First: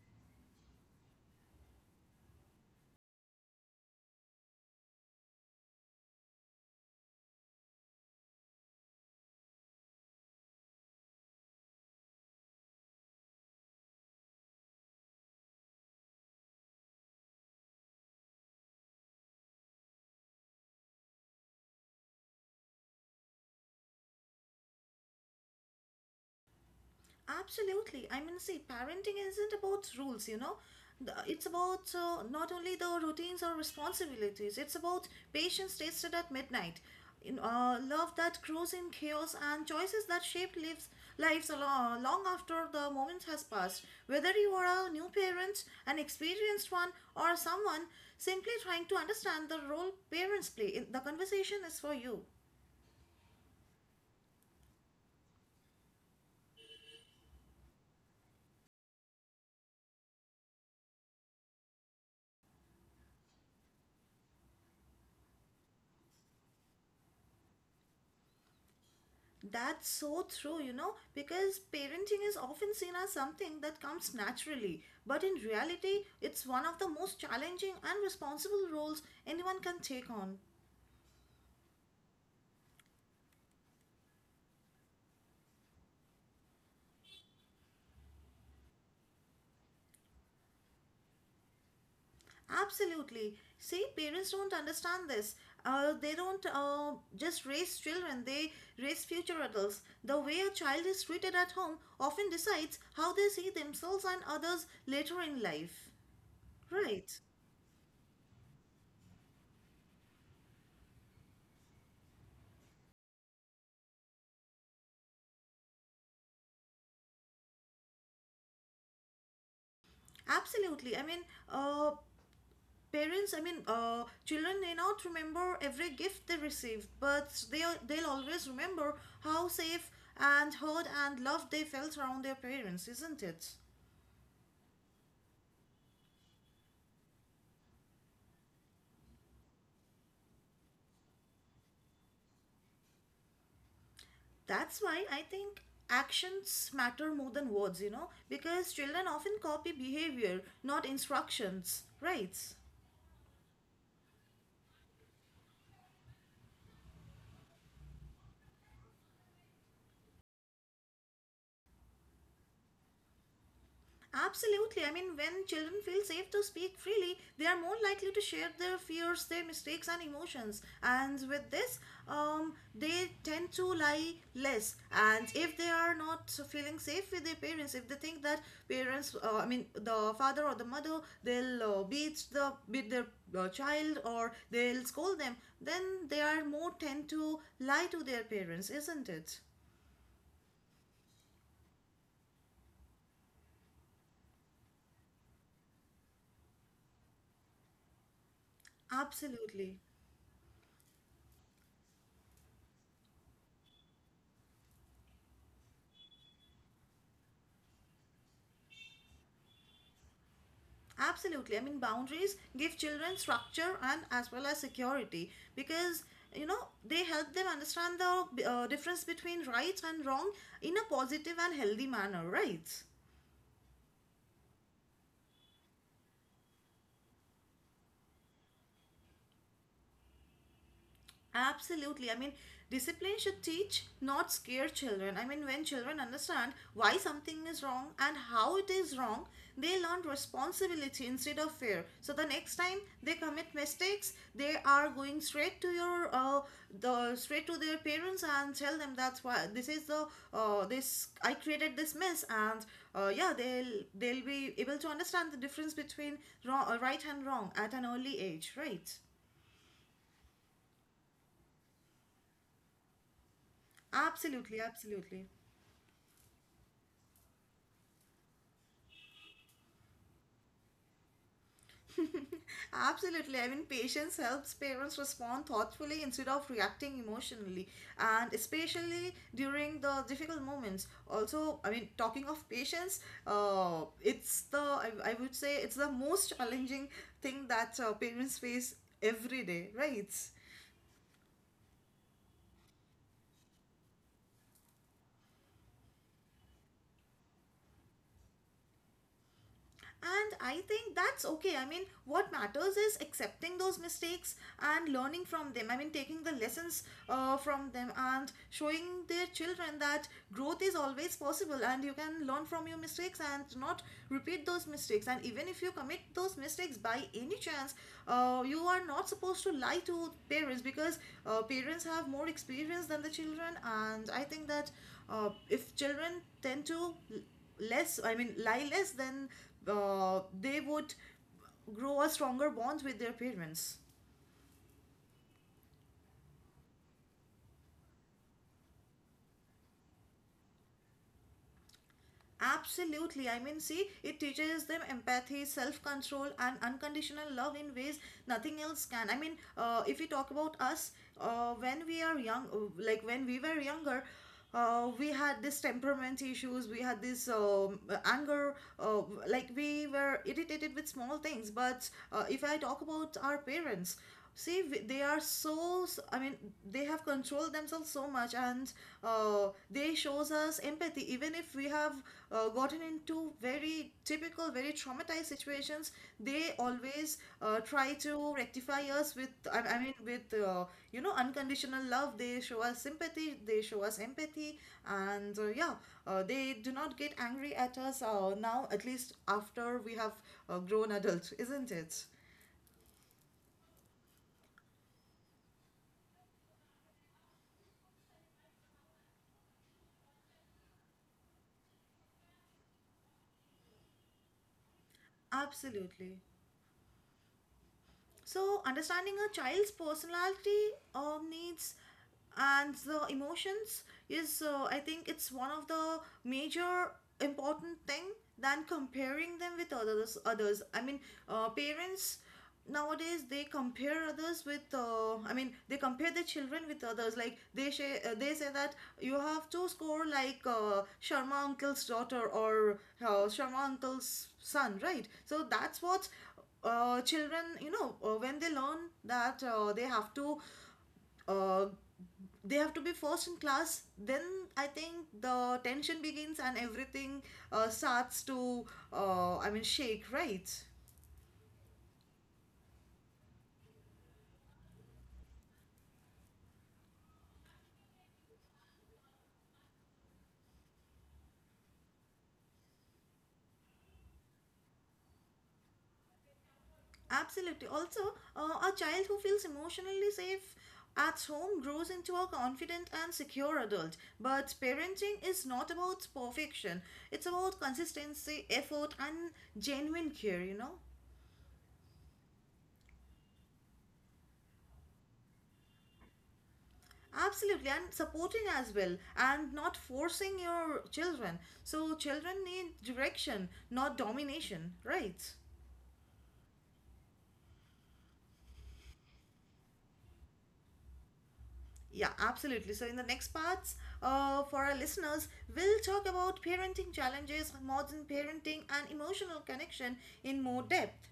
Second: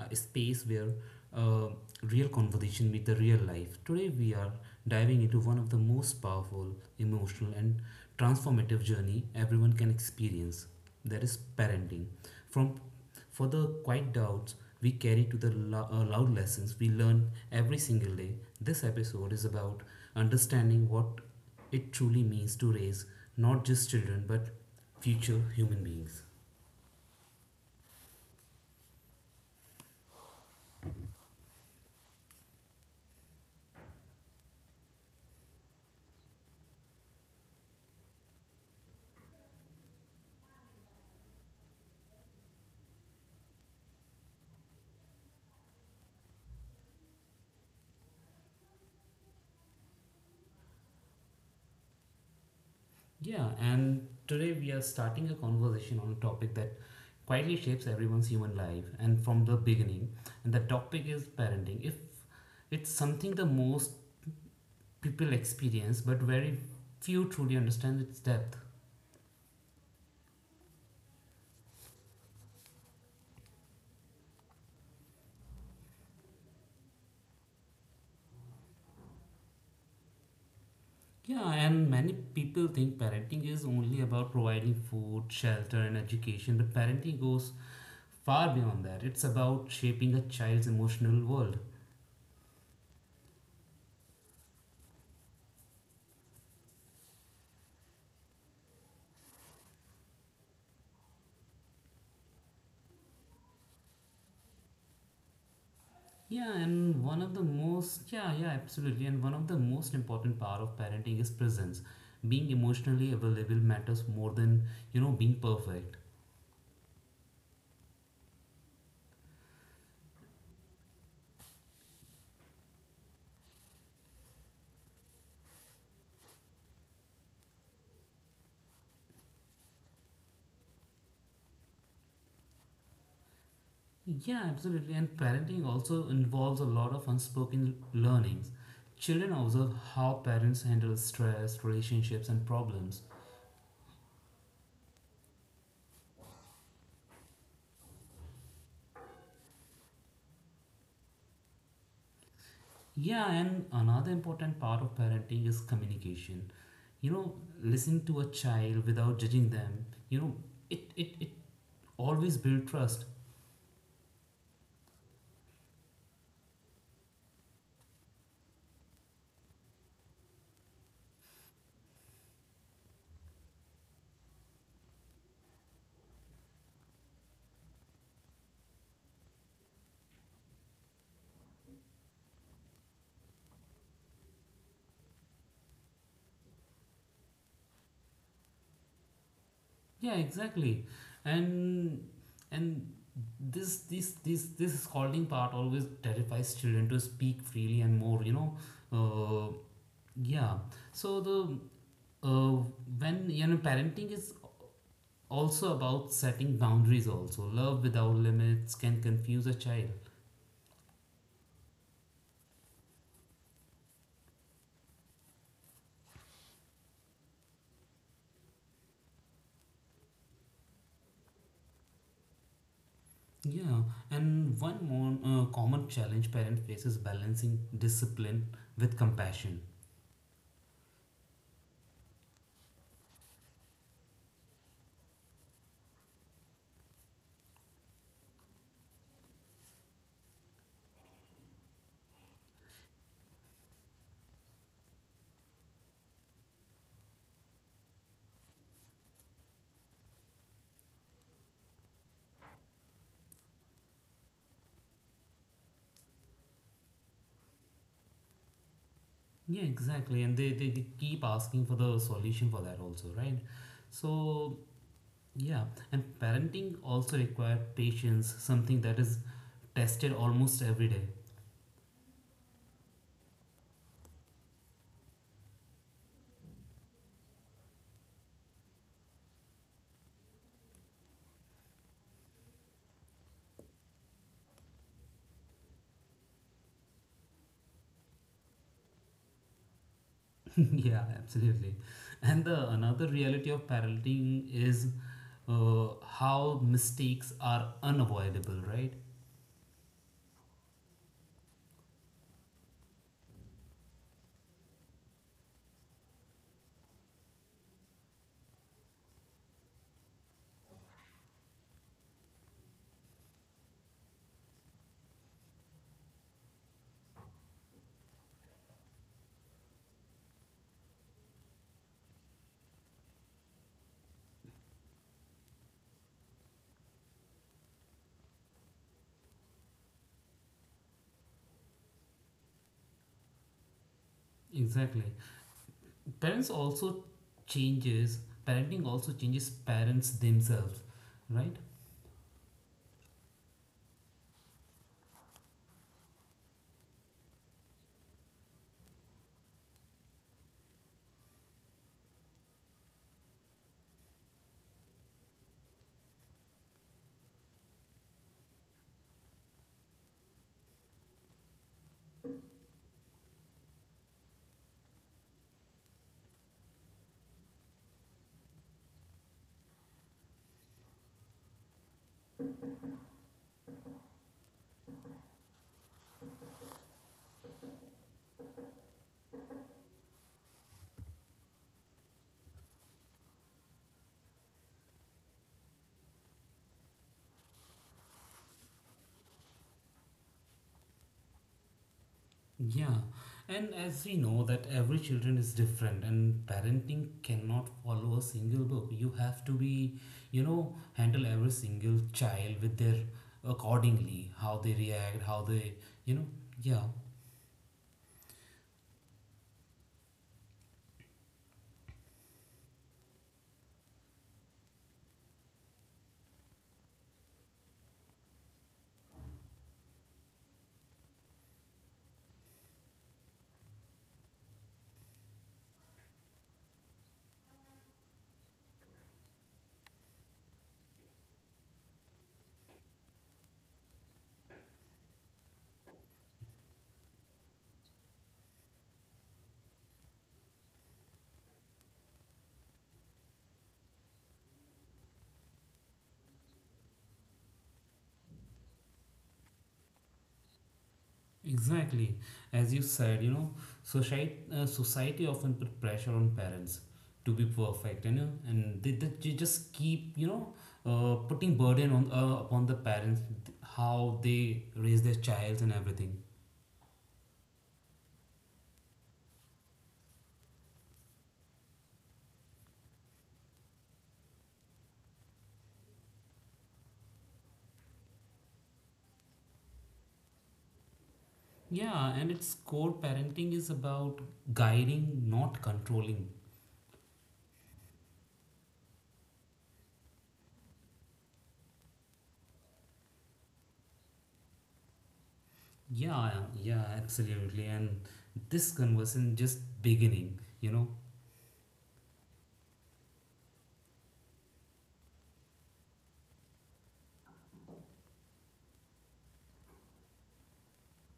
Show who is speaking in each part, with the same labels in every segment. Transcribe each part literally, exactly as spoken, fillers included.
Speaker 1: a space where uh, real conversation meet the real life. Today, we are diving into one of the most powerful, emotional, and transformative journey everyone can experience. That is parenting. From for the quiet doubts we carry to the lo- uh, loud lessons we learn every single day, this episode is about understanding what it truly means to raise not just children but future human beings.
Speaker 2: Absolutely. I mean, see, parenting isn't about rules, you know. The- It's about uh, not only the routines or responsibilities, it's about patience tasted at midnight, in, uh, love that grows in chaos, and choices that shape lives, lives along, long after the moment has passed. Whether you are a new parent, an experienced one, or someone simply trying to understand the role parents play, in- the conversation is for you.
Speaker 1: Yeah, and today we are starting a conversation on a topic that quietly shapes everyone's human life and from the beginning. And the topic is parenting. If it's something the most people experience, but very few truly understand its depth.
Speaker 2: That's so true, you know, because parenting is often seen as something that comes naturally, but in reality, it's one of the most challenging and responsible roles anyone can take on.
Speaker 1: Yeah, and many people think parenting is only about providing food, shelter, and education, but parenting goes far beyond that. It's about shaping a child's emotional world.
Speaker 2: Absolutely. See, parents don't understand this. Uh, they don't uh, just raise children, they raise future adults. The way a child is treated at home often decides how they see themselves and others later in life.
Speaker 1: Yeah, and
Speaker 2: Right.
Speaker 1: one of the most, yeah, yeah, absolutely. And one of the most important part of parenting is presence. Being emotionally available matters more than, you know, being perfect.
Speaker 2: Absolutely. I mean, uh, parents i mean uh, children may not remember every gift they received, but they they'll always remember how safe and heard and loved they felt around their parents, isn't it?
Speaker 1: Yeah, absolutely. And parenting also involves a lot of unspoken learnings. Children observe how parents handle stress, relationships, and problems.
Speaker 2: That's why I think actions matter more than words, you know, because children often copy behavior, not instructions, right?
Speaker 1: Yeah, and another important part of parenting is communication. You know, Listening to a child without judging them, you know, it, it, it always builds trust.
Speaker 2: Absolutely. I mean, when children feel safe to speak freely, they are more likely to share their fears, their mistakes, and emotions. And with this, um, they tend to lie less. And if they are not feeling safe with their parents, if they think that parents, uh, I mean, the father or the mother, they'll uh, beat the beat their uh, child, or they'll scold them, then they are more tend to lie to their parents, isn't it?
Speaker 1: Yeah, exactly. And and this this this this scolding part always terrifies children to speak freely and more, you know. Uh,
Speaker 2: Absolutely.
Speaker 1: yeah. So the uh, when you know parenting is also about setting boundaries also. Love without limits can confuse a child.
Speaker 2: Absolutely. I mean, boundaries give children structure and as well as security, because you know they help them understand the uh, difference between right and wrong in a positive and healthy manner, right?
Speaker 1: Yeah, and one more uh, common challenge parent faces balancing discipline with compassion.
Speaker 2: Absolutely. I mean, discipline should teach, not scare children. I mean, when children understand why something is wrong and how it is wrong, they learn responsibility instead of fear. So the next time they commit mistakes, they are going straight to your uh, the straight to their parents and tell them, that's why this is the uh, this I created this mess. And uh, yeah, they'll they'll be able to understand the difference between wrong, uh, right and wrong at an early age, right?
Speaker 1: Yeah, exactly. And they, they, they keep asking for the solution for that also, right? So,
Speaker 2: Absolutely, absolutely.
Speaker 1: yeah. And parenting also requires patience, something that is tested almost every day.
Speaker 2: Absolutely. I mean, patience helps parents respond thoughtfully instead of reacting emotionally, and especially during the difficult moments. Also, I mean, talking of patience, uh, it's the I, I would say it's the most challenging thing that uh, parents face every day, right?
Speaker 1: Yeah, absolutely. And the another reality of parenting is uh, how mistakes are unavoidable, right?
Speaker 2: And I think that's okay. I mean, what matters is accepting those mistakes and learning from them. I mean, taking the lessons uh, from them and showing their children that growth is always possible, and you can learn from your mistakes and not repeat those mistakes. And even if you commit those mistakes by any chance, uh, you are not supposed to lie to parents, because uh, parents have more experience than the children. And I think that uh, if children tend to less I mean lie less, then uh, they would grow a stronger bonds with their parents.
Speaker 1: Exactly. Parents also changes, parenting also changes parents themselves, right?
Speaker 2: Absolutely. I mean, see, it teaches them empathy, self-control, and unconditional love in ways nothing else can. I mean, uh, if we talk about us, uh, when we are young uh, like when we were younger, uh, we had this temperament issues, we had this um, anger, uh, like we were irritated with small things. But uh, if I talk about our parents, See, w- they are so. S- I mean, they have controlled themselves so much, and uh, they shows us empathy. Even if we have uh, gotten into very typical, very traumatized situations, they always uh, try to rectify us with. I, I mean, with uh, you know, unconditional love. They show us sympathy, they show us empathy, and uh, yeah, uh, they do not get angry at us uh, now. At least after we have uh, grown adult, isn't it?
Speaker 1: Yeah, and as we know that every children is different and parenting cannot follow a single book. You have to be, you know, handle every single child with their accordingly, how they react, how they, you know,
Speaker 2: Absolutely.
Speaker 1: yeah,
Speaker 2: So, understanding a child's personality or needs and the emotions is, uh, I think, it's one of the major important thing than comparing them with others. Others, I mean, uh, parents nowadays, they compare others with uh, i mean they compare their children with others. Like they say, uh, they say that you have to score like uh, Sharma uncle's daughter or uh, Sharma uncle's son, right? So that's what uh, children, you know, uh, when they learn that uh, they have to uh, they have to be first in class, then I think the tension begins, and everything uh, starts to uh, i mean shake right?
Speaker 1: exactly. As you said, you know, society uh, society often put pressure on parents to be perfect, you know, and they, they ju- just keep, you know, uh, putting burden on uh, upon the parents how they raise their child and everything.
Speaker 2: Absolutely. Also, uh, a child who feels emotionally safe at home grows into a confident and secure adult. But parenting is not about perfection, it's about consistency, effort, and genuine care, you know.
Speaker 1: Yeah, and its core parenting is about guiding, not controlling.
Speaker 2: Absolutely, and supporting as well, and not forcing your children. So, children need direction, not domination, right?
Speaker 1: Yeah, yeah, absolutely. And this conversation just beginning, you know.
Speaker 2: Yeah, absolutely. So, in the next parts, uh, for our listeners, we'll talk about parenting challenges, modern parenting, and emotional connection in more depth.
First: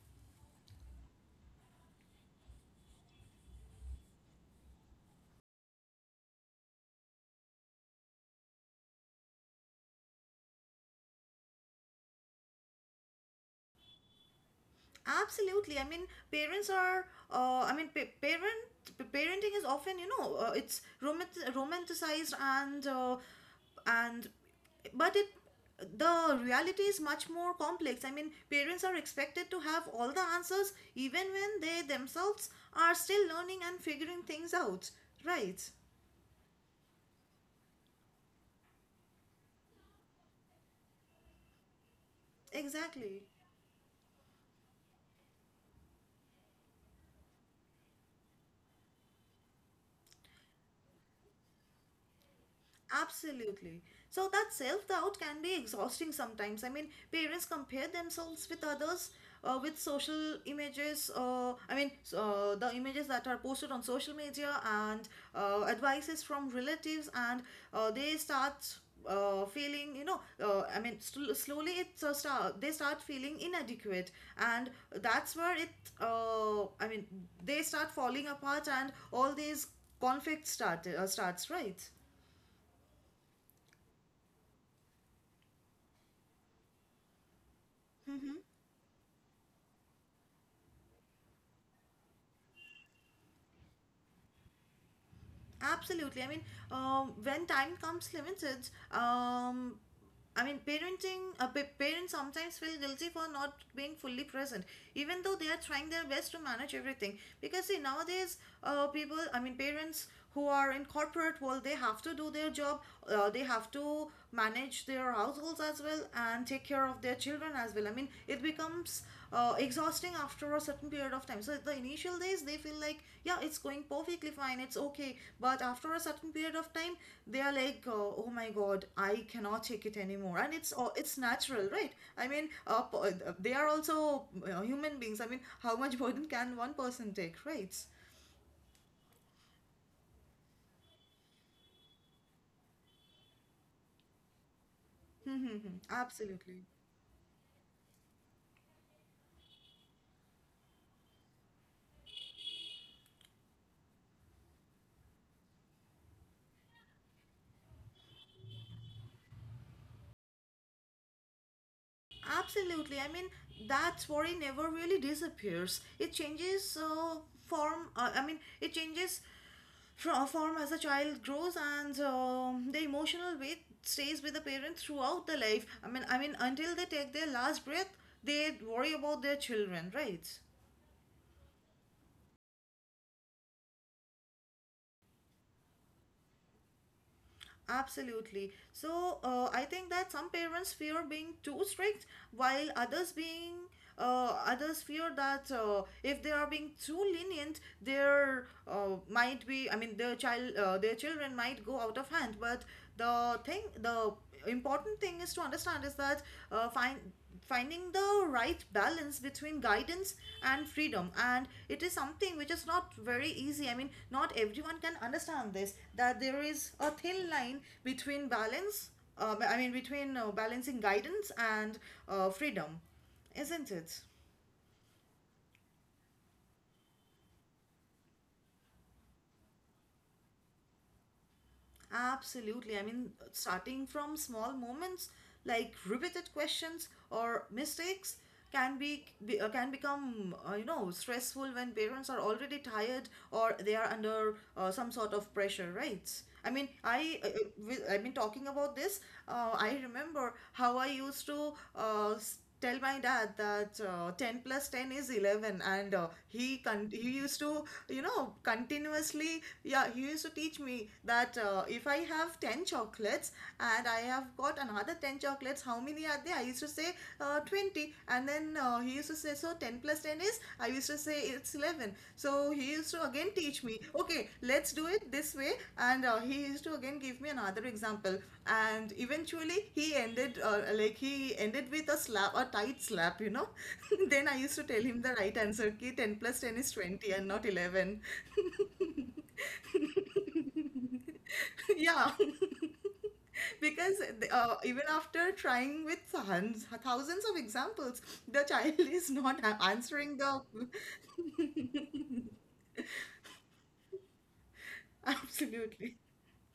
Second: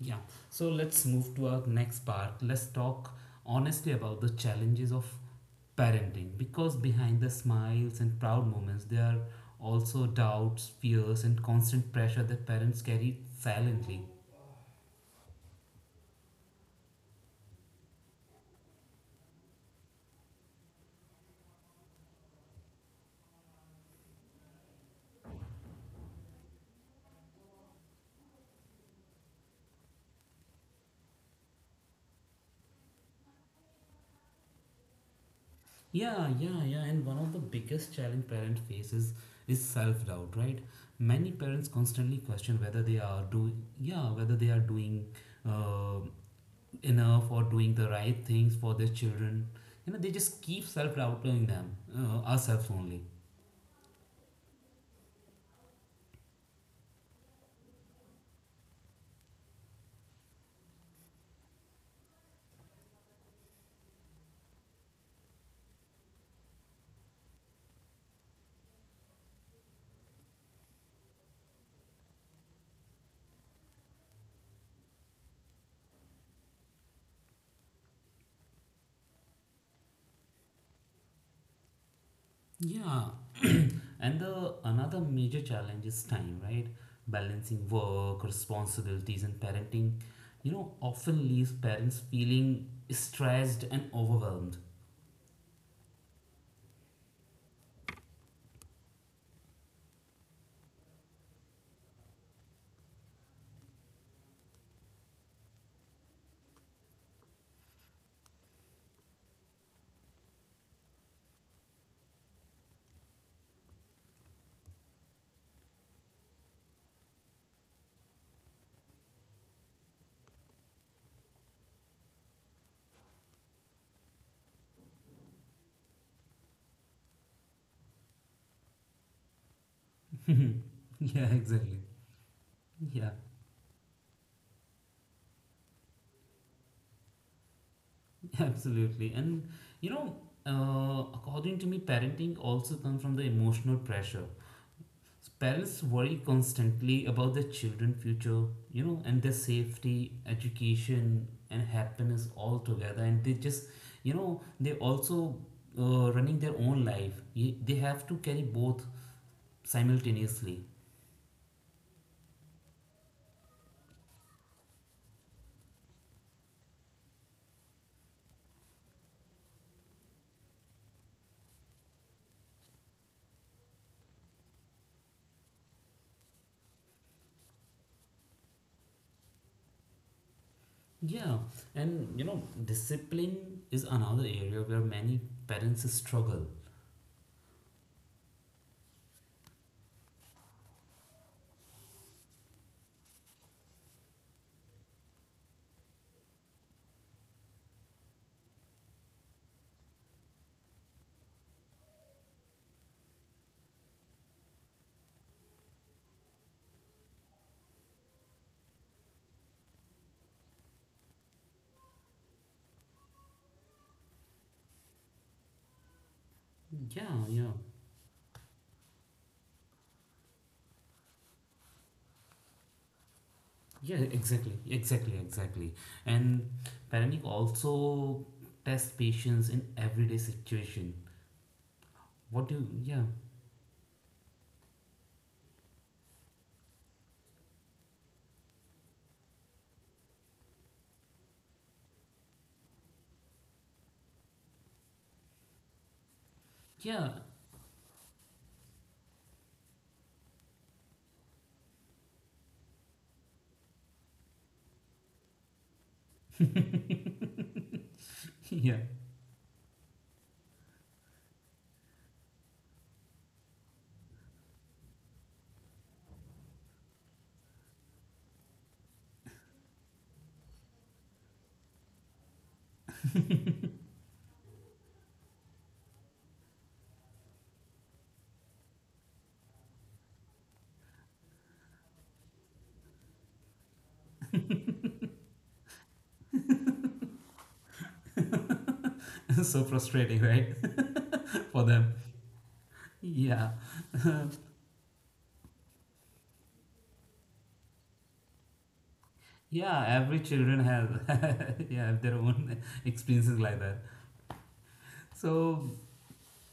Speaker 1: Yeah. So let's move to our next part. Let's talk honestly about the challenges of parenting because behind the smiles and proud moments there are also doubts, fears and constant pressure that parents carry silently.
Speaker 2: Absolutely. I mean, parents are. Uh, I mean, pa- parent parenting is often, you know, uh, it's romant- romanticized and uh, and but it the reality is much more complex. I mean, parents are expected to have all the answers, even when they themselves are still learning and figuring things out, right?
Speaker 1: Yeah, yeah, yeah. And one of the biggest challenge parent faces is self-doubt, right? Many parents constantly question whether they
Speaker 2: Exactly.
Speaker 1: are doing, yeah, whether they are doing uh, enough or doing the right things for their children. You know, they just keep self-doubting them, uh, ourselves only.
Speaker 2: Absolutely. So that self doubt can be exhausting sometimes. I mean, parents compare themselves with others, uh, with social images. Uh, I mean, s- uh, the images that are posted on social media and uh, advices from relatives, and uh, they start uh, feeling, you know, uh, I mean, sl- slowly it's a start, they start feeling inadequate, and that's where it, uh, I mean, they start falling apart, and all these conflicts start uh, starts, right?
Speaker 1: Yeah, and the another major challenge is time, right? Balancing work, responsibilities, and parenting, you know, often leaves parents feeling stressed and overwhelmed.
Speaker 2: Absolutely. I mean, um, when time comes limited. um, I mean, parenting, uh, pa- Parents sometimes feel guilty for not being fully present, even though they are trying their best to manage everything. Because see, nowadays, uh, people, I mean, parents who are in corporate world, they have to do their job, uh, they have to manage their households as well, and take care of their children as well. I mean, it becomes uh, exhausting after a certain period of time. So the initial days they feel like, yeah, it's going perfectly fine, it's okay. But after a certain period of time, they are like, uh, oh my god, I cannot take it anymore. And it's uh, it's
Speaker 1: Yeah,
Speaker 2: natural,
Speaker 1: exactly.
Speaker 2: right. I mean uh, p-
Speaker 1: Yeah,
Speaker 2: uh, they are also uh, human beings. I mean, how much burden can one person take, right?
Speaker 1: absolutely. And you know, uh, according to me, parenting also comes from the emotional pressure.
Speaker 2: Hmm.
Speaker 1: Parents worry
Speaker 2: Absolutely.
Speaker 1: constantly about their children's future, you know, and their safety, education, and happiness all together. And they just, you know, they also uh, running their own life. Ye- They have to carry both simultaneously.
Speaker 2: Absolutely. I mean, that worry never really disappears. It changes uh, form. Uh, I mean, it changes fro- form as a child grows, and um the emotional weight stays with the parent throughout the life. I mean i mean until they take their last breath, they worry about their children, right?
Speaker 1: Yeah, and you know, discipline is another area where many parents struggle.
Speaker 2: Absolutely. So uh, I think that some parents fear being too strict, while others being uh, others fear that uh, if they are being too lenient, their uh, might be I mean their child uh, their children might go out of hand. But the thing the important thing is to understand is that uh, find finding the right balance between guidance and freedom, and it is something which is not very easy. I mean, not everyone can understand this, that there is a thin
Speaker 1: Yeah,
Speaker 2: line
Speaker 1: yeah,
Speaker 2: between balance. Uh, i mean between uh, balancing guidance and uh, freedom, isn't it?
Speaker 1: yeah, exactly, exactly, exactly. And parenting also tests patience in everyday situation. What do
Speaker 2: Absolutely. I
Speaker 1: you, yeah,
Speaker 2: mean, starting from small moments like repeated questions or mistakes can be, be uh, can become, uh, you know, stressful when parents are already tired, or they are under uh, some sort of pressure, right? I mean,
Speaker 1: yeah,
Speaker 2: I uh, uh, with- I mean Talking about this, uh, I remember how I used to uh, s- tell my dad that uh, ten plus ten is eleven. And uh, he con- he used to, you know,
Speaker 1: yeah,
Speaker 2: continuously, yeah, he used to teach me that, uh, if I have ten chocolates and I have got another ten chocolates, how many are there? I used to say uh, twenty. And then uh, he used to say, so ten plus ten is? I used to say, it's eleven. So he used to again teach me, okay, let's do it this way. And uh, he used to again give me another example, and eventually he ended, uh, like he ended with a slap, a tight slap, you know. Then I used to tell him the right answer ki ten plus ten is twenty and not eleven.
Speaker 1: so frustrating, right? For them.
Speaker 2: Yeah.
Speaker 1: Yeah,
Speaker 2: Because uh, even after trying with thousands, thousands of examples, the child is not a-
Speaker 1: yeah,
Speaker 2: answering
Speaker 1: every
Speaker 2: the.
Speaker 1: children has, yeah, have their own experiences like that. So,
Speaker 2: Absolutely.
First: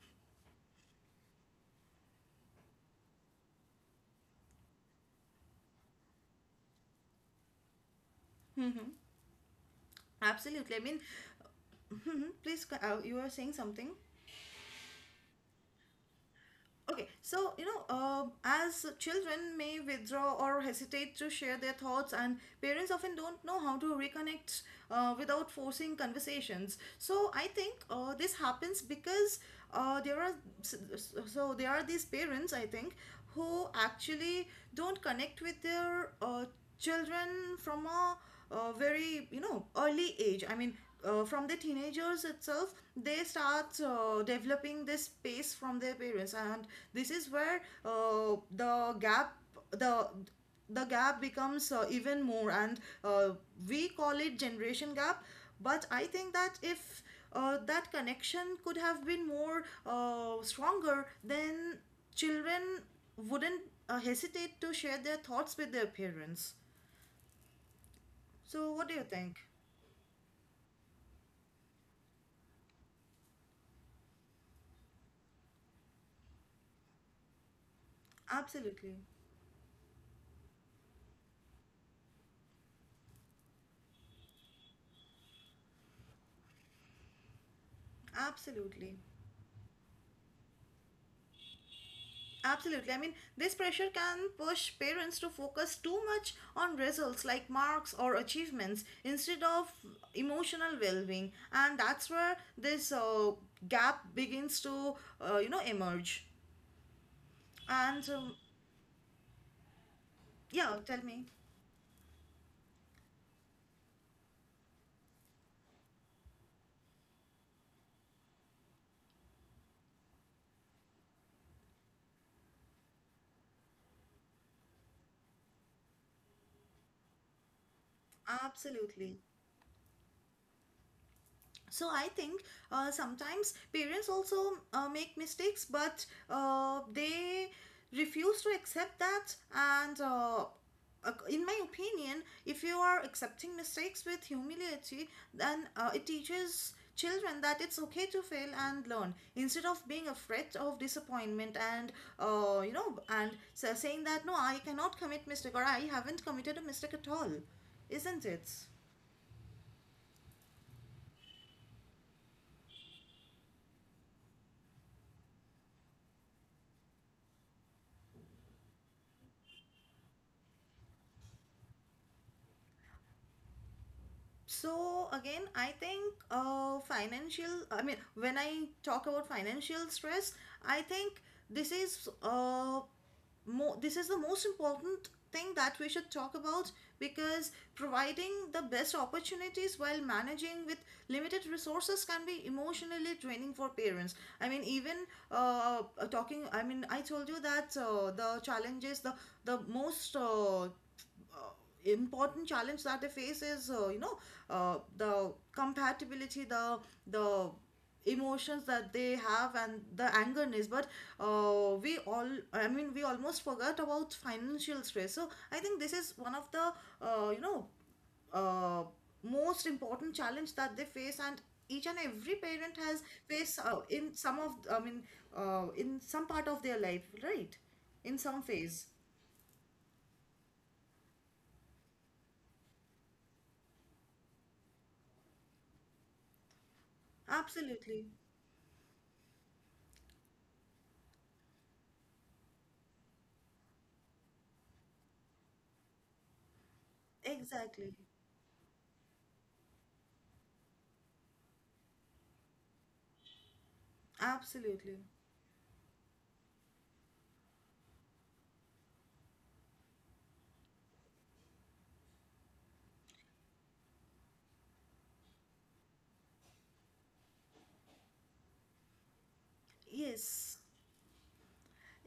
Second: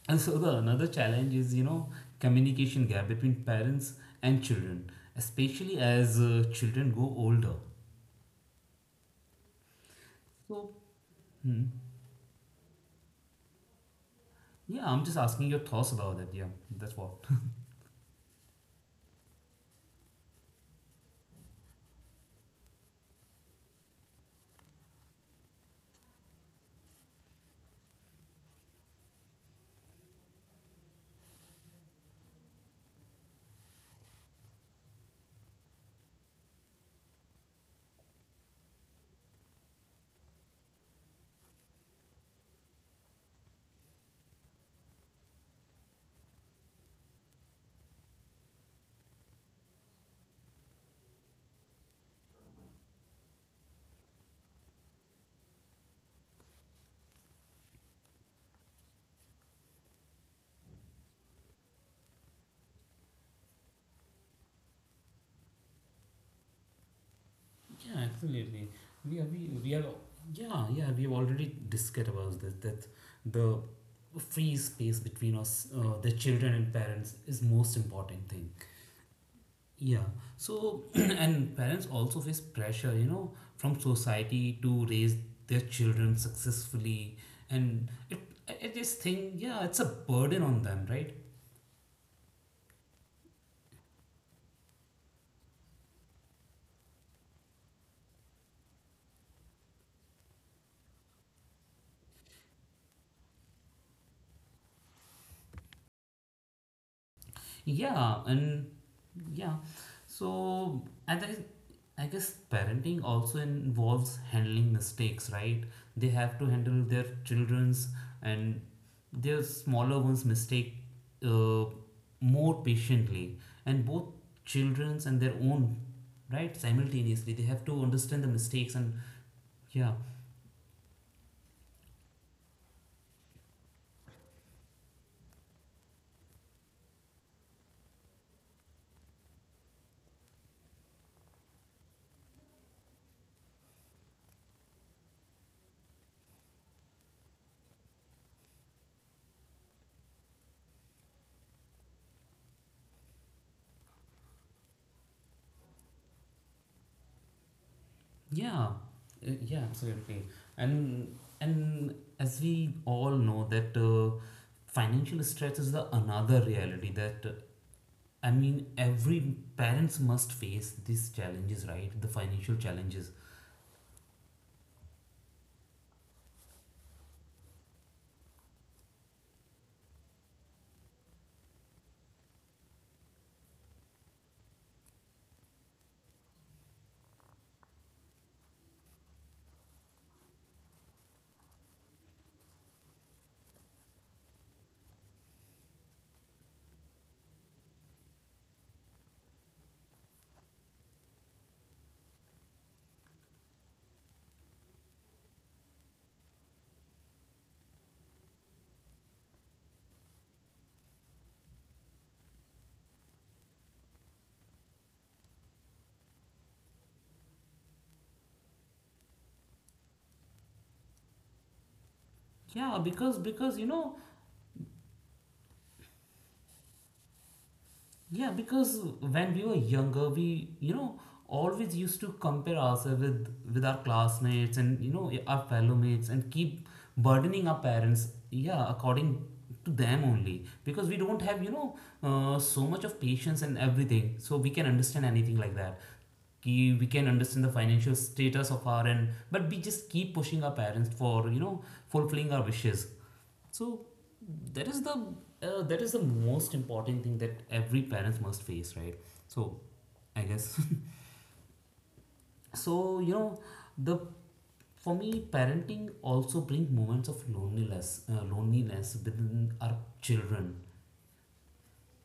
Speaker 1: and so the another challenge is, you know, communication gap between parents and children, especially as uh, children go older.
Speaker 2: Mhm. Absolutely,
Speaker 1: So,
Speaker 2: I mean.
Speaker 1: hmm.
Speaker 2: Mhm. Please co- uh, you were saying something?
Speaker 1: Yeah, I'm just asking your thoughts about it. Yeah, that's
Speaker 2: Okay,
Speaker 1: what.
Speaker 2: so you know, uh, as children may withdraw or hesitate to share their thoughts, and parents often don't know how to reconnect uh, without forcing conversations. So I think uh, this happens because uh, there are so there are these parents, I think, who actually don't connect with their uh, children from a uh, very, you know, early age. I mean, uh, from the teenagers itself they start uh, developing this space from their parents, and this is where uh, the gap, the the gap becomes uh, even more, and uh, we call it generation gap. But I think that if uh, that connection could have been more uh, stronger, then children wouldn't uh, hesitate to share their thoughts with their parents.
Speaker 1: Yeah, absolutely.
Speaker 2: So what do you
Speaker 1: We are,
Speaker 2: think?
Speaker 1: we, we are, yeah, yeah, we have already discussed about this that the free space between us, uh, the children and parents, is most important thing.
Speaker 2: Absolutely.
Speaker 1: Yeah. So, and parents also face pressure, you know, from society to raise their children successfully, and it, I I
Speaker 2: Absolutely.
Speaker 1: just think, yeah, it's a burden on them, right?
Speaker 2: Absolutely. I mean, this pressure can push parents to focus too much on results like marks or achievements instead of emotional well-being, and that's where this uh, gap begins to, uh, you know, emerge. And
Speaker 1: Yeah,
Speaker 2: um,
Speaker 1: and yeah,
Speaker 2: Yeah,
Speaker 1: so
Speaker 2: tell me.
Speaker 1: and i i guess parenting also involves handling mistakes, right? They have to handle their children's and their smaller ones mistake uh, more patiently and both children's and their own, right? Simultaneously they have to understand the mistakes and
Speaker 2: Absolutely.
Speaker 1: yeah.
Speaker 2: So I think uh, sometimes parents also uh, make mistakes, but uh, they refuse to accept that. And uh, ac- in my opinion, if you are accepting mistakes with humility, then uh, it teaches children that it's okay to fail and learn instead of being afraid of disappointment, and uh, you know, and sa- saying that no, I cannot commit mistake, or I haven't committed a mistake at all, isn't it?
Speaker 1: Yeah, uh, yeah, absolutely. And and as we all know that uh, financial stress is the another reality that uh, I mean every parents must face these challenges, right? The financial challenges.
Speaker 2: So again, I think uh, financial, I mean, when I talk about financial stress, I think this is uh, mo- this is the most important thing that we should talk about, because providing the best opportunities while managing with limited resources can be emotionally draining for parents. I mean, even uh, talking I mean I told you that uh, the challenges, the the most uh, uh, important challenge that they face is, uh, you know, uh, the compatibility, the the emotions that they have, and the angerness. But uh, we all, I mean, we almost forgot about financial stress. So I think this is one of the uh, you know, uh, most important challenge that they face, and each and every parent
Speaker 1: Yeah,
Speaker 2: has
Speaker 1: because
Speaker 2: faced,
Speaker 1: because you
Speaker 2: uh,
Speaker 1: know.
Speaker 2: in some of I mean, uh, in some part of their life, right? In
Speaker 1: Yeah,
Speaker 2: some
Speaker 1: because
Speaker 2: phase.
Speaker 1: when we were younger, we you know always used to compare ourselves with with our classmates and you know our fellow mates and keep burdening our
Speaker 2: Absolutely.
Speaker 1: parents. Yeah, according to them only because we don't have you know uh, so much of patience and everything, so we can understand anything like that. कि we can understand the
Speaker 2: Exactly.
Speaker 1: financial status of our end, but we just keep pushing our parents for you know fulfilling our wishes. So that is the
Speaker 2: Absolutely.
Speaker 1: uh, that is the most important thing that every parents must face, right? So I guess so you know the for me parenting also bring moments of loneliness uh, loneliness within our children.
Speaker 2: Yes.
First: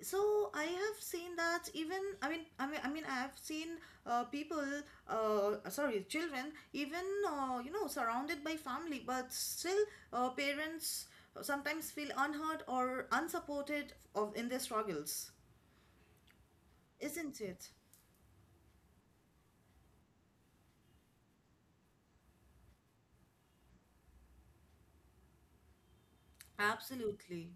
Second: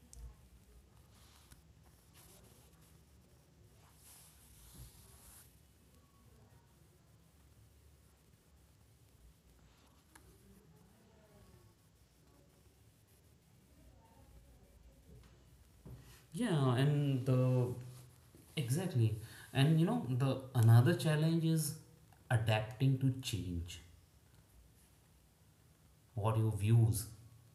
Speaker 2: So I have seen that even, I mean I mean I mean I have seen uh, people, uh, sorry, children, even, uh, you know, surrounded by family, but still, uh, parents sometimes feel unheard or unsupported of in their struggles,
Speaker 1: Yeah, and
Speaker 2: isn't it?
Speaker 1: the exactly, and you know the another challenge is adapting to change. What your views?
Speaker 2: Absolutely.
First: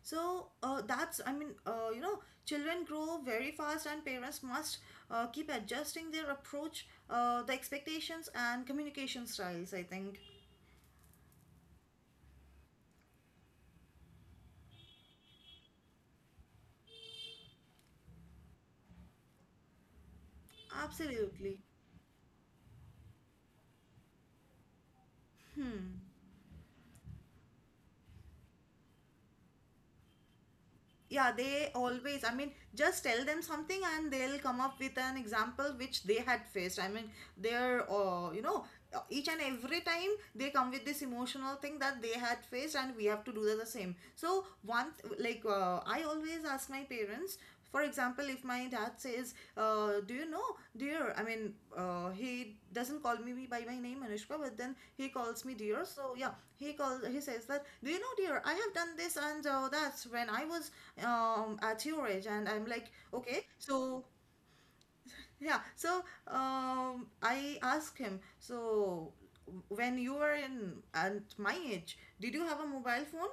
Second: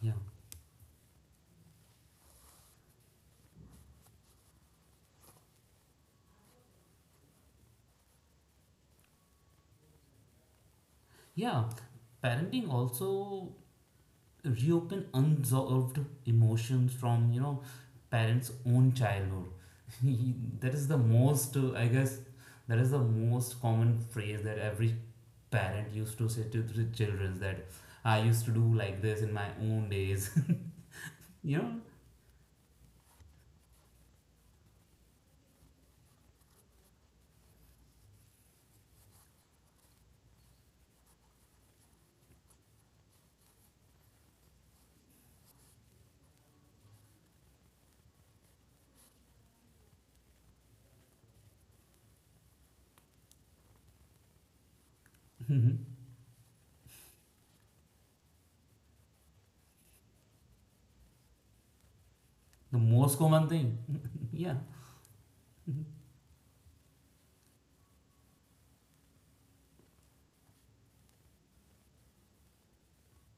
Speaker 1: Yeah,
Speaker 2: So uh, that's, I mean, uh, you know, children grow very fast, and parents must uh, keep adjusting their approach, uh, the expectations, and communication styles, I think.
Speaker 1: yeah. Parenting also reopen unsolved emotions from you know parents own childhood. That is the most
Speaker 2: Absolutely.
Speaker 1: uh, i guess that is the most common phrase that every parent
Speaker 2: Hmm.
Speaker 1: used to say to the children that I used to do like this in my own days.
Speaker 2: Yeah,
Speaker 1: You
Speaker 2: they
Speaker 1: know.
Speaker 2: always, I mean, just tell them something, and they'll come up with an example which they had faced. I mean, they're, uh, you know, uh, each and every time they come with this emotional thing that they had faced, and we have to do the the same. So, one, th- like, uh, I always ask my parents. For example, if my dad says, uh, "Do you know, dear?" I mean, uh, he doesn't call me by my name Anushka, but then he calls me
Speaker 1: Mhm.
Speaker 2: dear. So yeah, he calls. He says that, "Do you know, dear? I have done this, and uh, that's when I was um, at your age." And I'm
Speaker 1: The
Speaker 2: like,
Speaker 1: most common
Speaker 2: "Okay."
Speaker 1: thing.
Speaker 2: So
Speaker 1: Yeah,
Speaker 2: yeah, so um, I ask him. So when you were in at my age, did you have a mobile phone?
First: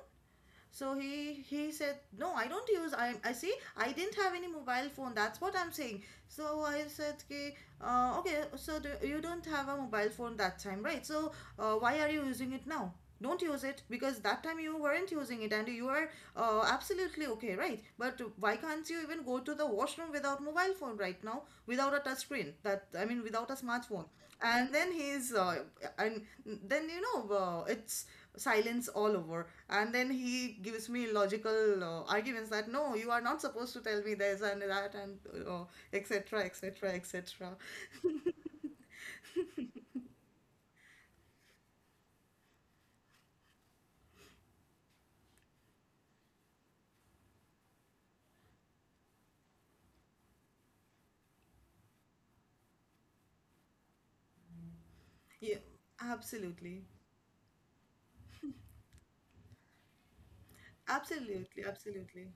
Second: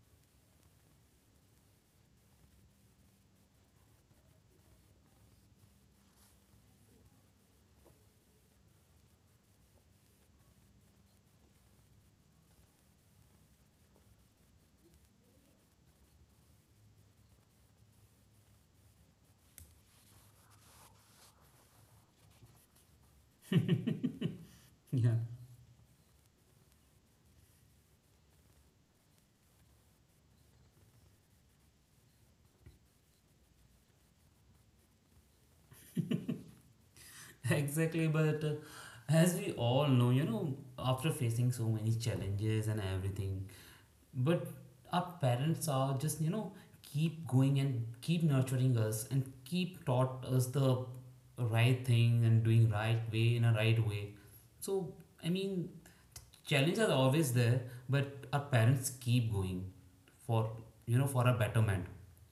Speaker 2: So he he said, "No, I don't use, i i see, I didn't have any mobile phone, that's what I'm saying." So I said, "Okay, uh, okay, so do, you don't have a mobile phone that time, right? So uh, why are you using it now? Don't use it, because that time you weren't using it, and you are uh, absolutely okay, right? But why can't you even go to the washroom without mobile phone right now, without a touch screen, that I mean, without a smartphone?" And then
Speaker 1: yeah.
Speaker 2: he's uh, and then you know, uh, it's silence all over. And then he gives me logical uh, arguments that, "No, you are not supposed to tell me this and that," and uh, etc etc etc.
Speaker 1: Exactly, but uh, as we all know you know after facing so many challenges and everything. But our parents are just, you know, keep going and keep nurturing us and keep taught us the right thing and doing right way in a right way. So, I
Speaker 2: yeah,
Speaker 1: mean,
Speaker 2: absolutely.
Speaker 1: challenges are always there, but our parents keep going for, you know, for a
Speaker 2: Absolutely.
Speaker 1: betterment.
Speaker 2: Absolutely.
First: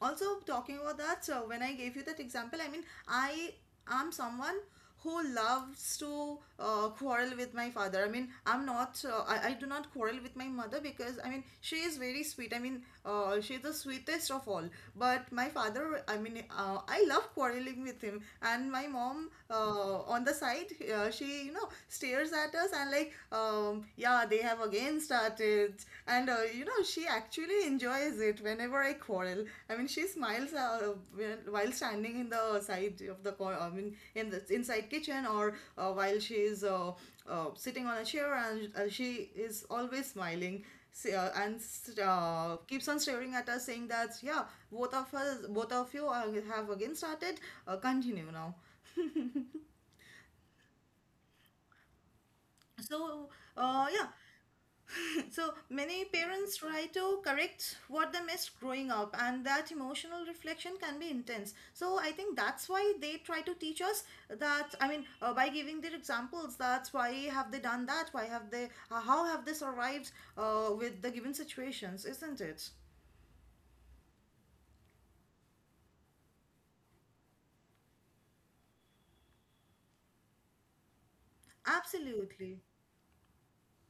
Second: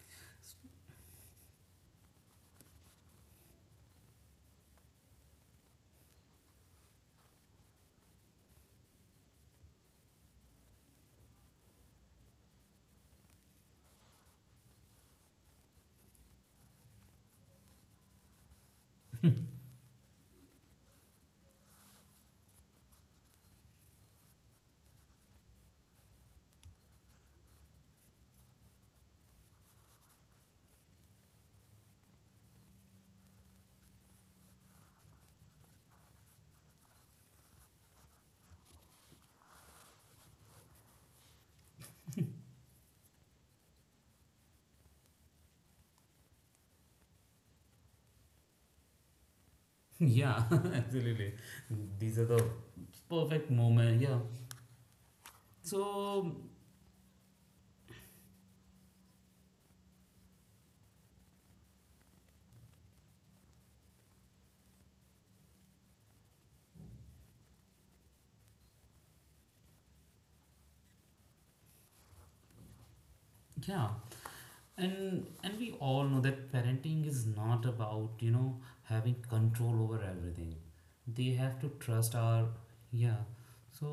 Speaker 2: Also, talking about that, so when I gave you that example, I mean, I am someone who loves to uh, quarrel with my father. I mean, I'm not uh, I, I do not quarrel with my mother, because I mean, she is very sweet. I mean, uh, she is the sweetest of all. But my father, I mean, uh, I love quarreling with him. And my mom, uh, on the side, uh, she, you know, stares at us, and like, um, yeah, they have again started. And uh, you know, she actually enjoys it whenever I quarrel. I mean, she smiles uh, while standing in the side of the cor- I mean, in the inside kitchen, or uh, while she is uh, uh, sitting on a chair, and uh, she is always smiling, s- uh, and uh, keeps on staring at us, saying that, "Yeah, both of us both of you are, have again started, uh, continue now."
Speaker 1: Yeah, absolutely. These are the
Speaker 2: so
Speaker 1: perfect
Speaker 2: uh,
Speaker 1: moment.
Speaker 2: yeah,
Speaker 1: Yeah.
Speaker 2: so many
Speaker 1: So,
Speaker 2: parents try to correct what they missed growing up, and that emotional reflection can be intense. So I think that's why they try to teach us that. I mean, uh, by giving their examples, that's why have they done that? Why have they? Uh, how have they survived uh, with the given situations? Isn't it?
Speaker 1: yeah. and and we all know that parenting is not about you know having control over everything. They have to trust our,
Speaker 2: Absolutely.
Speaker 1: yeah, so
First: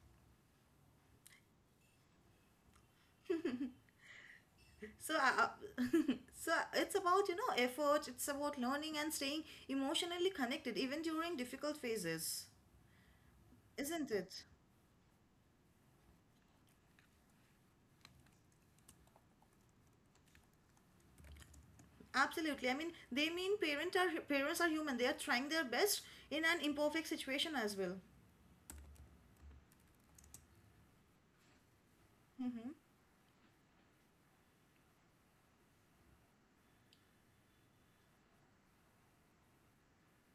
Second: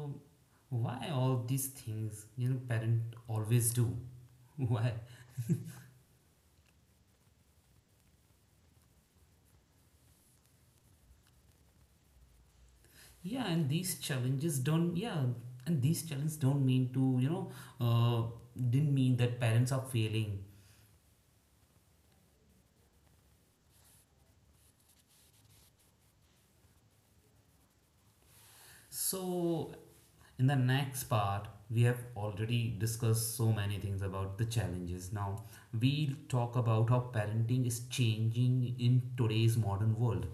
Speaker 1: why all these things you know parent always do. Why,
Speaker 2: So, uh, uh, so it's about, you know, effort. It's about learning and staying emotionally connected even during difficult phases,
Speaker 1: yeah, and these
Speaker 2: isn't it?
Speaker 1: challenges don't, yeah, and these challenges don't mean to you know uh, didn't mean that parents are failing.
Speaker 2: Absolutely. I mean, they mean parent are parents are human. They are trying their best in an imperfect situation as well.
Speaker 1: So, in the next part, we have already
Speaker 2: Hmm.
Speaker 1: discussed so many things about the challenges. Now, we'll talk about how parenting is changing in today's modern world.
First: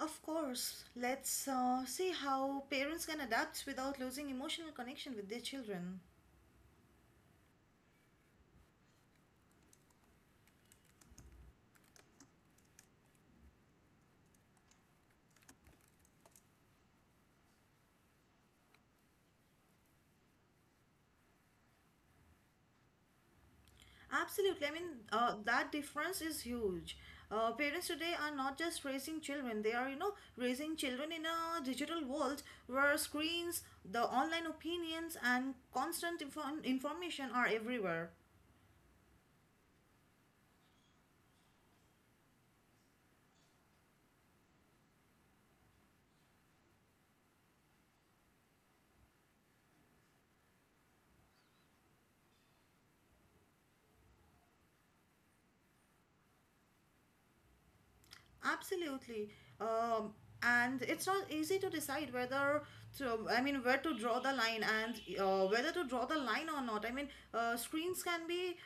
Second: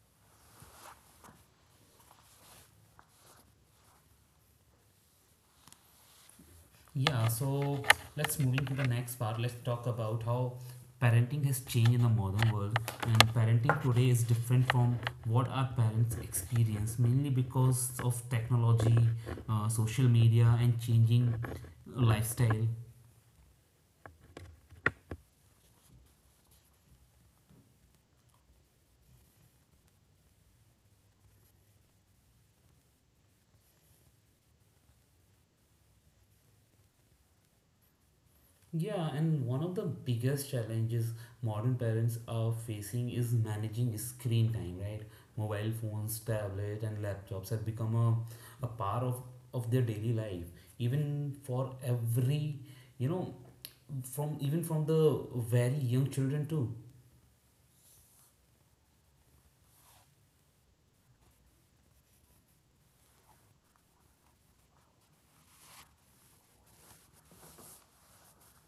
Speaker 2: Of course. Let's uh, see how parents can adapt without losing emotional connection with their children.
Speaker 1: Yeah, so let's move into the next part. Let's talk about how parenting has changed in the modern world. And parenting today is different from what our parents experienced, mainly because of technology, uh, social media, and changing lifestyle.
Speaker 2: Absolutely. I mean, uh, that difference is huge. Uh, parents today are not just raising children. They are, you know, raising children in a digital world where screens, the online opinions, and constant info- information are everywhere.
Speaker 1: Yeah, and one of the biggest challenges modern parents are facing is managing screen time, right? Mobile phones, tablet, and laptops have become a, a part of, of their daily life. Even for every, you know, from even from the very young children too.
Speaker 2: Absolutely. Um, and it's not easy to decide whether to, I mean, where to draw the line, and uh, whether to draw the line or not. I mean, uh, screens can be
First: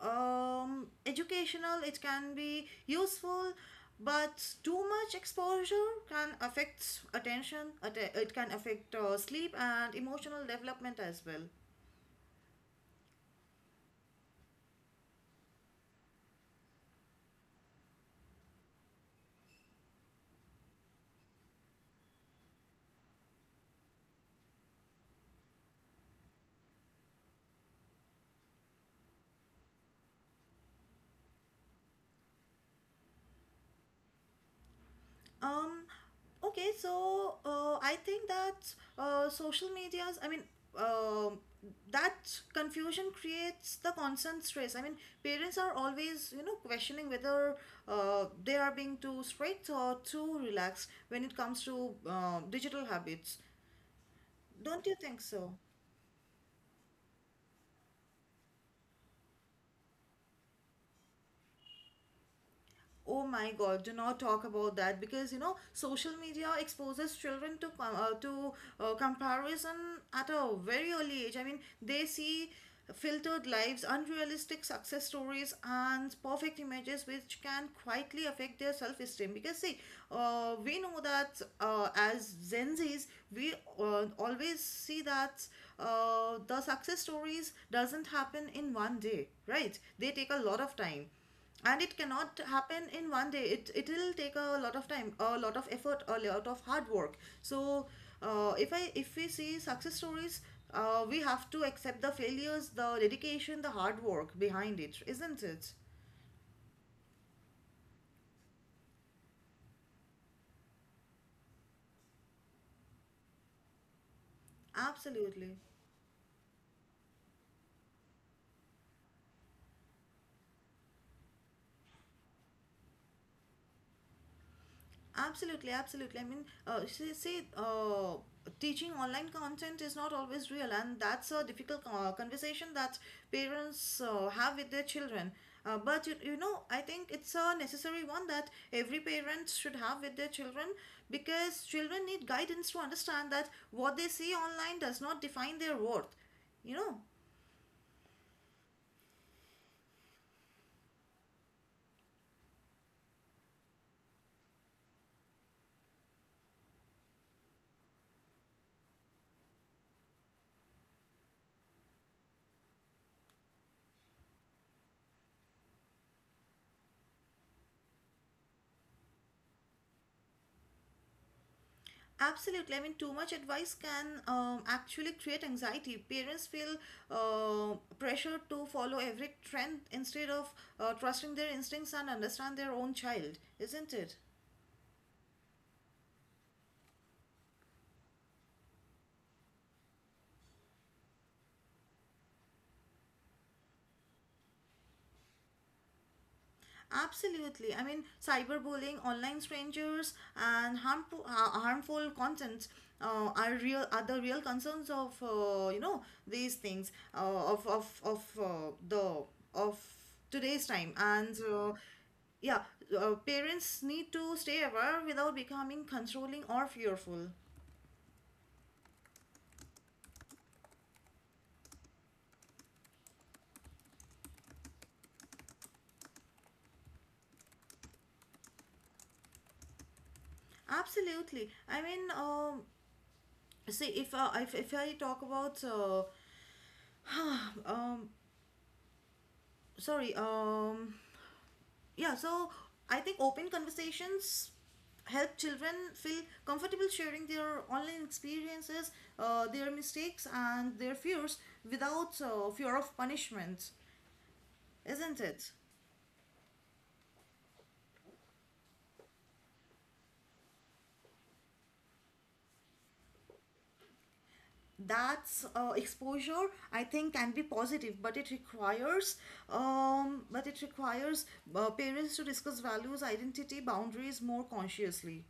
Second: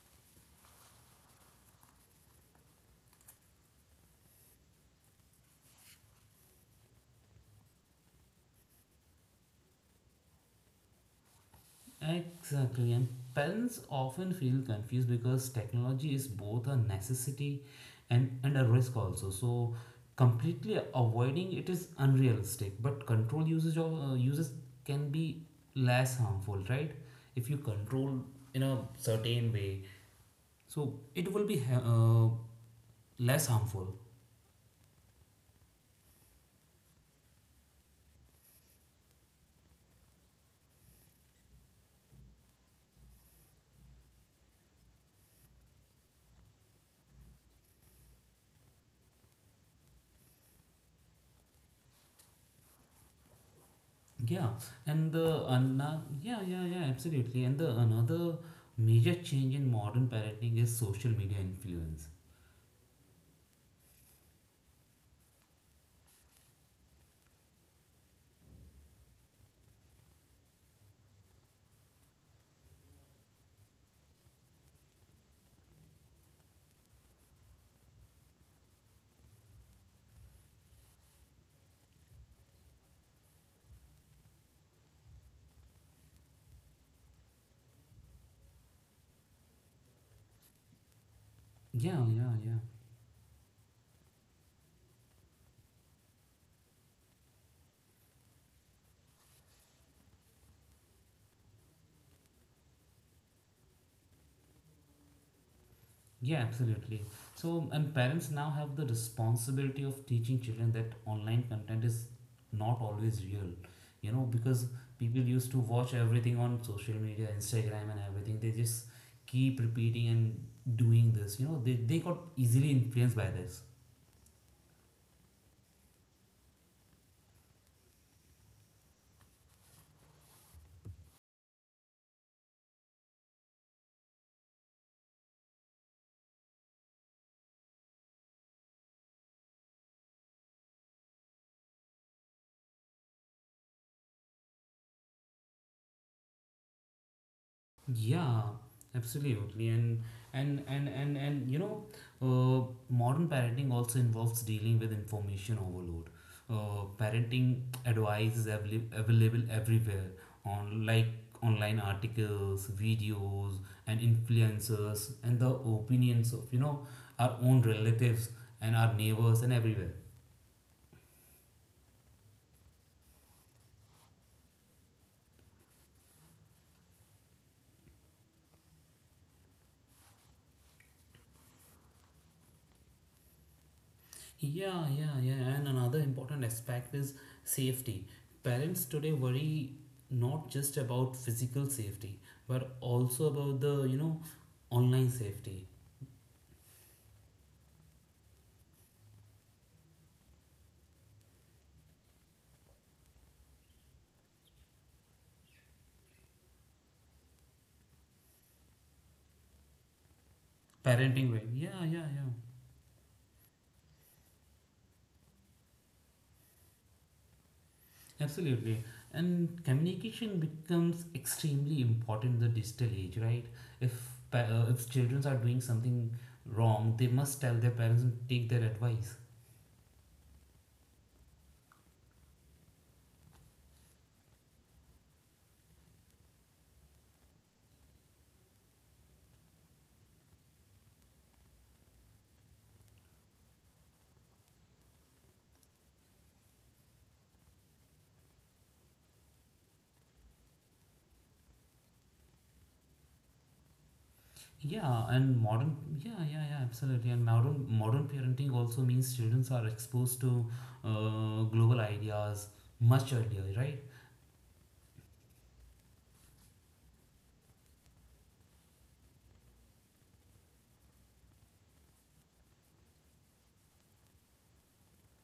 Speaker 2: um, educational, it can be useful, but too much exposure can affect attention, atte- it can affect uh, sleep and emotional development as well.
Speaker 1: Exactly, and parents often feel confused because technology is both a necessity and, and a risk also. So, completely avoiding it is unrealistic, but control usage of uh, uses can be less harmful, right? If you control in a certain way, so it will be ha- uh, less harmful.
Speaker 2: Um, okay, so uh, I think that uh, social medias, I mean, um that confusion creates the constant stress. I mean, parents are always, you know, questioning whether uh, they are being too strict or too relaxed when it comes to uh, digital habits.
Speaker 1: Yeah,
Speaker 2: Don't you
Speaker 1: and
Speaker 2: think
Speaker 1: the
Speaker 2: so?
Speaker 1: another, yeah yeah yeah, absolutely. And the another major change in modern parenting is social media influence.
Speaker 2: Oh my God, do not talk about that, because you know social media exposes children to com- uh, to uh, comparison at a very early age. I mean, they see filtered lives, unrealistic success stories, and perfect images, which can quietly affect their self esteem. Because see, uh, we know that uh, as Gen Zs, we uh, always see that uh, the success stories doesn't happen in one day, right? They take a lot of time, and it
Speaker 1: Yeah yeah
Speaker 2: cannot
Speaker 1: yeah
Speaker 2: happen in one day, it it'll take a lot of time, a lot of effort, a lot of hard work. So uh, if i if we see success stories, uh, we have to accept the failures, the dedication, the hard work behind it, isn't it?
Speaker 1: yeah absolutely. So and parents now have the responsibility of teaching children that online content is not always real. You know because people
Speaker 2: Absolutely.
Speaker 1: used to watch everything on social media, Instagram and everything. They just keep repeating and doing this. You know they they got easily influenced by this.
Speaker 2: Absolutely, absolutely. I mean, uh, say say, uh, teaching online content is not always real, and that's a difficult uh, conversation that parents uh, have with their children. Uh, but you, you know, I think it's a necessary one that every parent should have with their children, because children need guidance to understand that what they see online does not define their worth, you know.
Speaker 1: Yeah, absolutely. And and and and and you know, uh, modern parenting also involves dealing with information overload. Uh, parenting advice is avail- available everywhere on like online articles, videos, and influencers, and the opinions of you know our own relatives and our neighbors and everywhere.
Speaker 2: Absolutely. I mean, too much advice can um, actually create anxiety. Parents feel uh, pressure to follow every trend instead of uh, trusting their instincts and understand their own child, isn't it?
Speaker 1: Yeah, yeah, yeah. And another important aspect is safety. Parents today worry not just about physical safety, but also about the, you know, online safety.
Speaker 2: Absolutely. I mean, cyberbullying, online strangers, and harmful ha- harmful contents uh, are real are the real concerns of, uh, you know, these things, uh, of of of uh, the of today's time and.
Speaker 1: Parenting way.
Speaker 2: Uh,
Speaker 1: Yeah, yeah, yeah.
Speaker 2: yeah, uh, parents need to stay aware without becoming controlling or fearful.
Speaker 1: Absolutely. And communication becomes extremely important in the digital age, right? If pa- uh, if children are doing something wrong, they must tell their parents and take their advice.
Speaker 2: Absolutely. I mean, um, see, if uh, if if I talk about uh, um, sorry, um, yeah, so I think open conversations help children feel comfortable sharing their online experiences, uh, their mistakes and their fears, without uh, fear of punishment,
Speaker 1: Yeah,
Speaker 2: isn't
Speaker 1: and
Speaker 2: it?
Speaker 1: modern, yeah, yeah, yeah, absolutely. And modern modern parenting also means children are exposed to uh, global ideas much earlier, right?
Speaker 2: That's uh, exposure, I think, can be positive, but it requires um, but it requires uh, parents to discuss values, identity, boundaries more consciously.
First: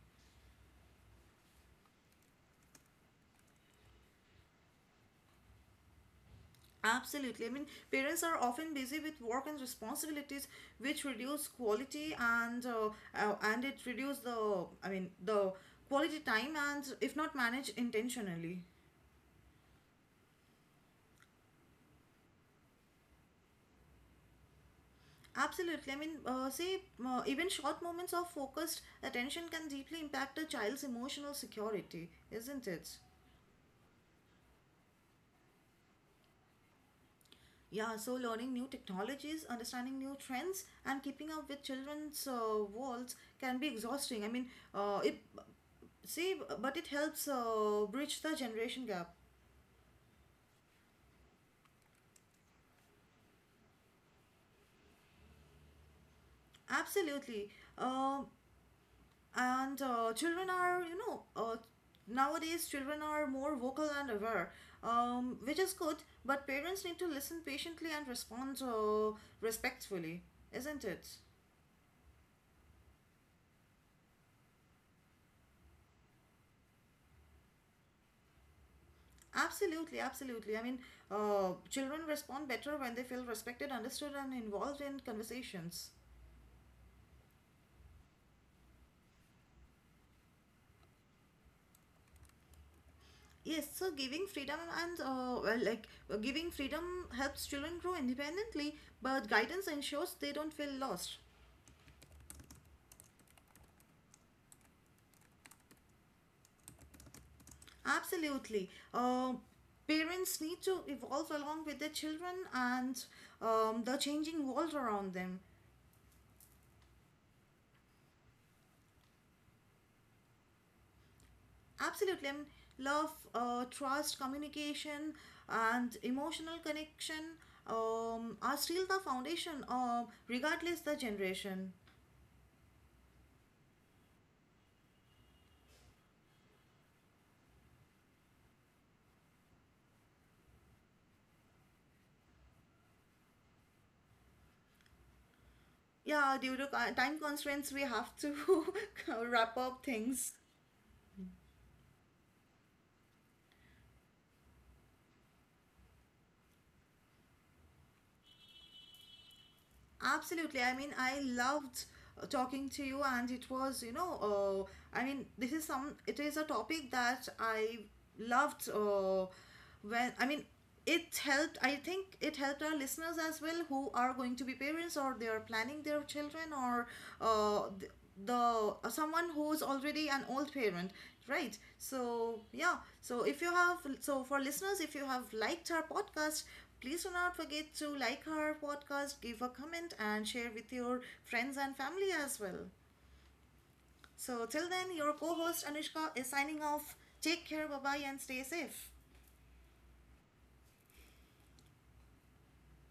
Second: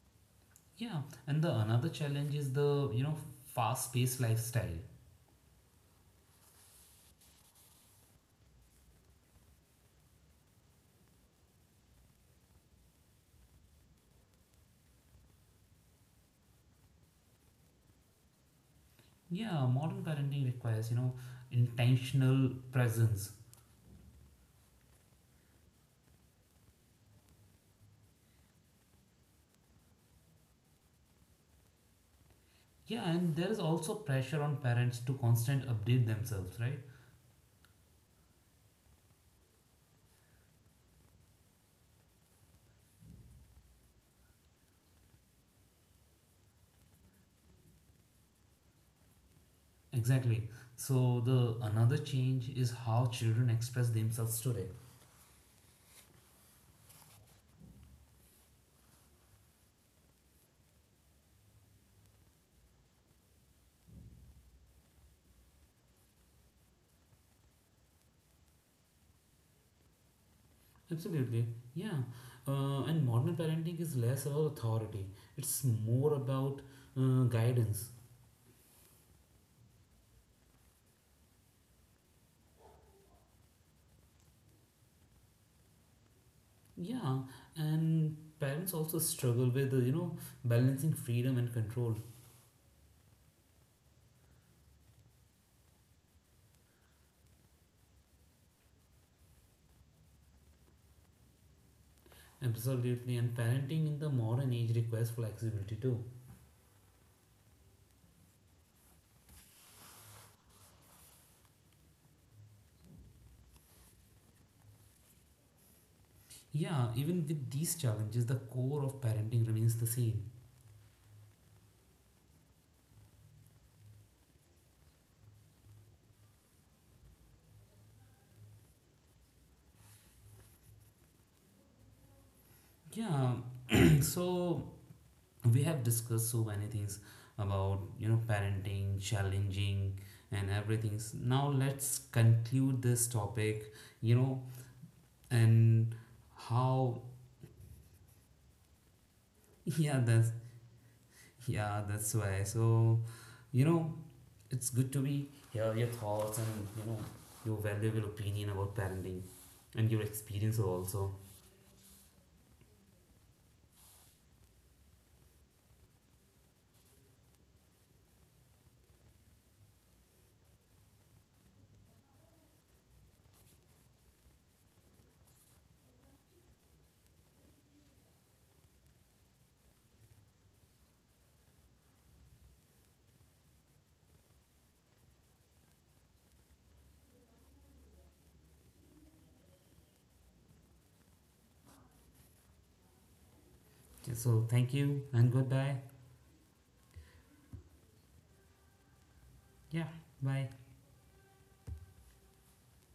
Speaker 1: Yeah, and the another challenge is the you know fast-paced lifestyle.
Speaker 2: Absolutely. I mean, parents are often busy with work and responsibilities, which reduce quality, and uh, uh, and it reduce the I mean the quality time, and if not managed intentionally.
Speaker 1: Yeah, modern parenting requires you know intentional presence.
Speaker 2: Absolutely. I mean, uh, see, uh, even short moments of focused attention can deeply impact a child's emotional security, isn't it?
Speaker 1: Yeah, and there is also pressure on parents to constant update themselves, right?
Speaker 2: Yeah, so learning new technologies, understanding new trends, and keeping up with children's uh, worlds can be exhausting. I mean, uh, it see, b- but it helps uh, bridge the generation gap.
Speaker 1: Exactly. So the another change is how children express themselves today.
Speaker 2: Absolutely. Um, and uh, children are, you know, uh, nowadays children are more vocal and aware, um, which is good, but parents need to listen patiently and respond uh, respectfully, isn't it?
Speaker 1: Absolutely. Yeah. Uh, and modern parenting is less about authority, it's more about uh, guidance.
Speaker 2: Absolutely, absolutely. I mean, uh, children respond better when they feel respected, understood, and involved in conversations.
Speaker 1: Yeah. And parents also struggle with, uh, you know, balancing freedom and control.
Speaker 2: Yes, so giving freedom and uh, well, like uh, giving freedom helps children grow independently, but guidance ensures they don't feel lost.
Speaker 1: Absolutely. And parenting in the modern age requires flexibility too.
Speaker 2: Absolutely. Uh, parents need to evolve along with their children and um, the changing world around them.
Speaker 1: Yeah. Even with these challenges, the core of parenting remains the same.
Speaker 2: Absolutely. I mean, love, uh, trust, communication, and emotional connection um, are still the foundation, uh, regardless the generation.
Speaker 1: Yeah. So we have discussed so many things about you know parenting challenging and everything. Now let's conclude this topic, you know, and
Speaker 2: Yeah, due to co-
Speaker 1: how.
Speaker 2: time constraints, we have to wrap up
Speaker 1: Yeah, that's,
Speaker 2: things.
Speaker 1: yeah, that's why. So you know it's good to be hear your thoughts and you know your valuable opinion about parenting and your
Speaker 2: Absolutely.
Speaker 1: experience
Speaker 2: I mean,
Speaker 1: also.
Speaker 2: I loved uh, talking to you, and it was, you know, uh, I mean, this is some, it is a topic that I loved uh, when, I mean, it helped, I think it helped our listeners as well, who are going to be parents, or they are planning their children, or uh, th- the uh, someone who's already an old parent. Right. So, yeah. So, if you have, so for listeners, if you have liked our podcast, please do not forget to like our podcast, give a comment, and share with your friends and family as well. So,
Speaker 1: So
Speaker 2: till
Speaker 1: thank
Speaker 2: then,
Speaker 1: you
Speaker 2: your
Speaker 1: and
Speaker 2: co host
Speaker 1: goodbye.
Speaker 2: Anushka is signing off. Take care. Bye bye and stay safe.
Speaker 1: Yeah, bye.